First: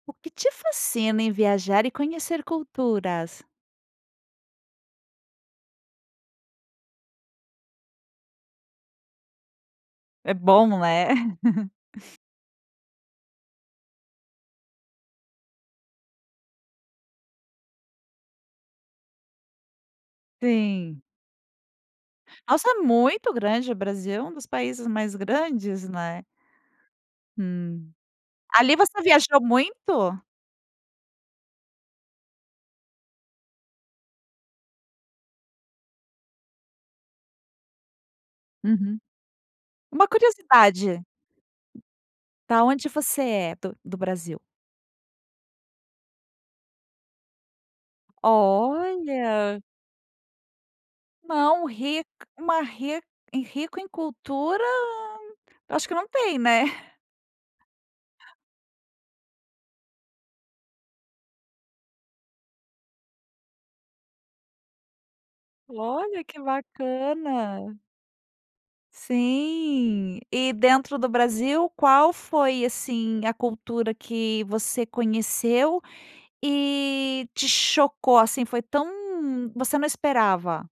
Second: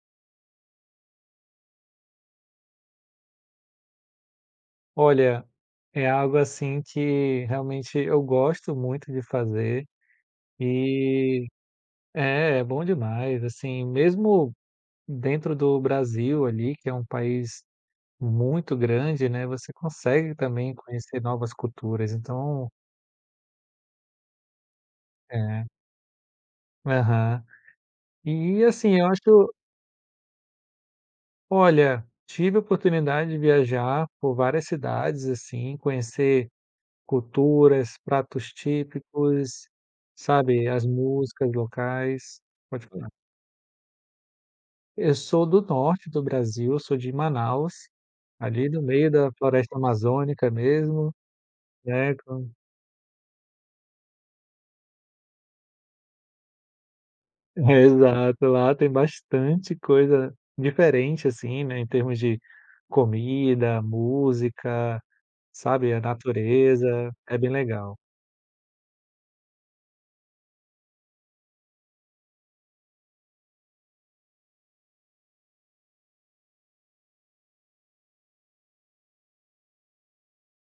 O que te fascina em viajar e conhecer culturas? Olha, é algo assim que realmente eu gosto muito de fazer, É bom, não é? eh é, é bom demais, assim. Mesmo dentro do Brasil ali, que é um país muito grande, né, você consegue também Sim. conhecer novas culturas, Nossa, então é muito grande o Brasil é um dos países mais É. grandes, né? Aham. Hum. E Ali assim, você eu acho que viajou eu muito? Olha, tive a oportunidade de viajar por várias cidades, assim, conhecer culturas, pratos Uhum. típicos, Uma sabe, as curiosidade: músicas locais, Da pode onde falar. você é do do Brasil? Eu sou do norte do Brasil. Sou de Manaus, ali do meio da Olha! floresta amazônica mesmo, Não, ric né, como uma ric rico em cultura, eu acho que não tem, né? É, exato. Lá tem bastante coisa diferente assim, né, em termos de comida, música, sabe, a Olha, que natureza, é bem bacana. legal. Sim, e dentro do Brasil qual foi, assim, a cultura que você conheceu e te chocou, assim, foi tão você não esperava?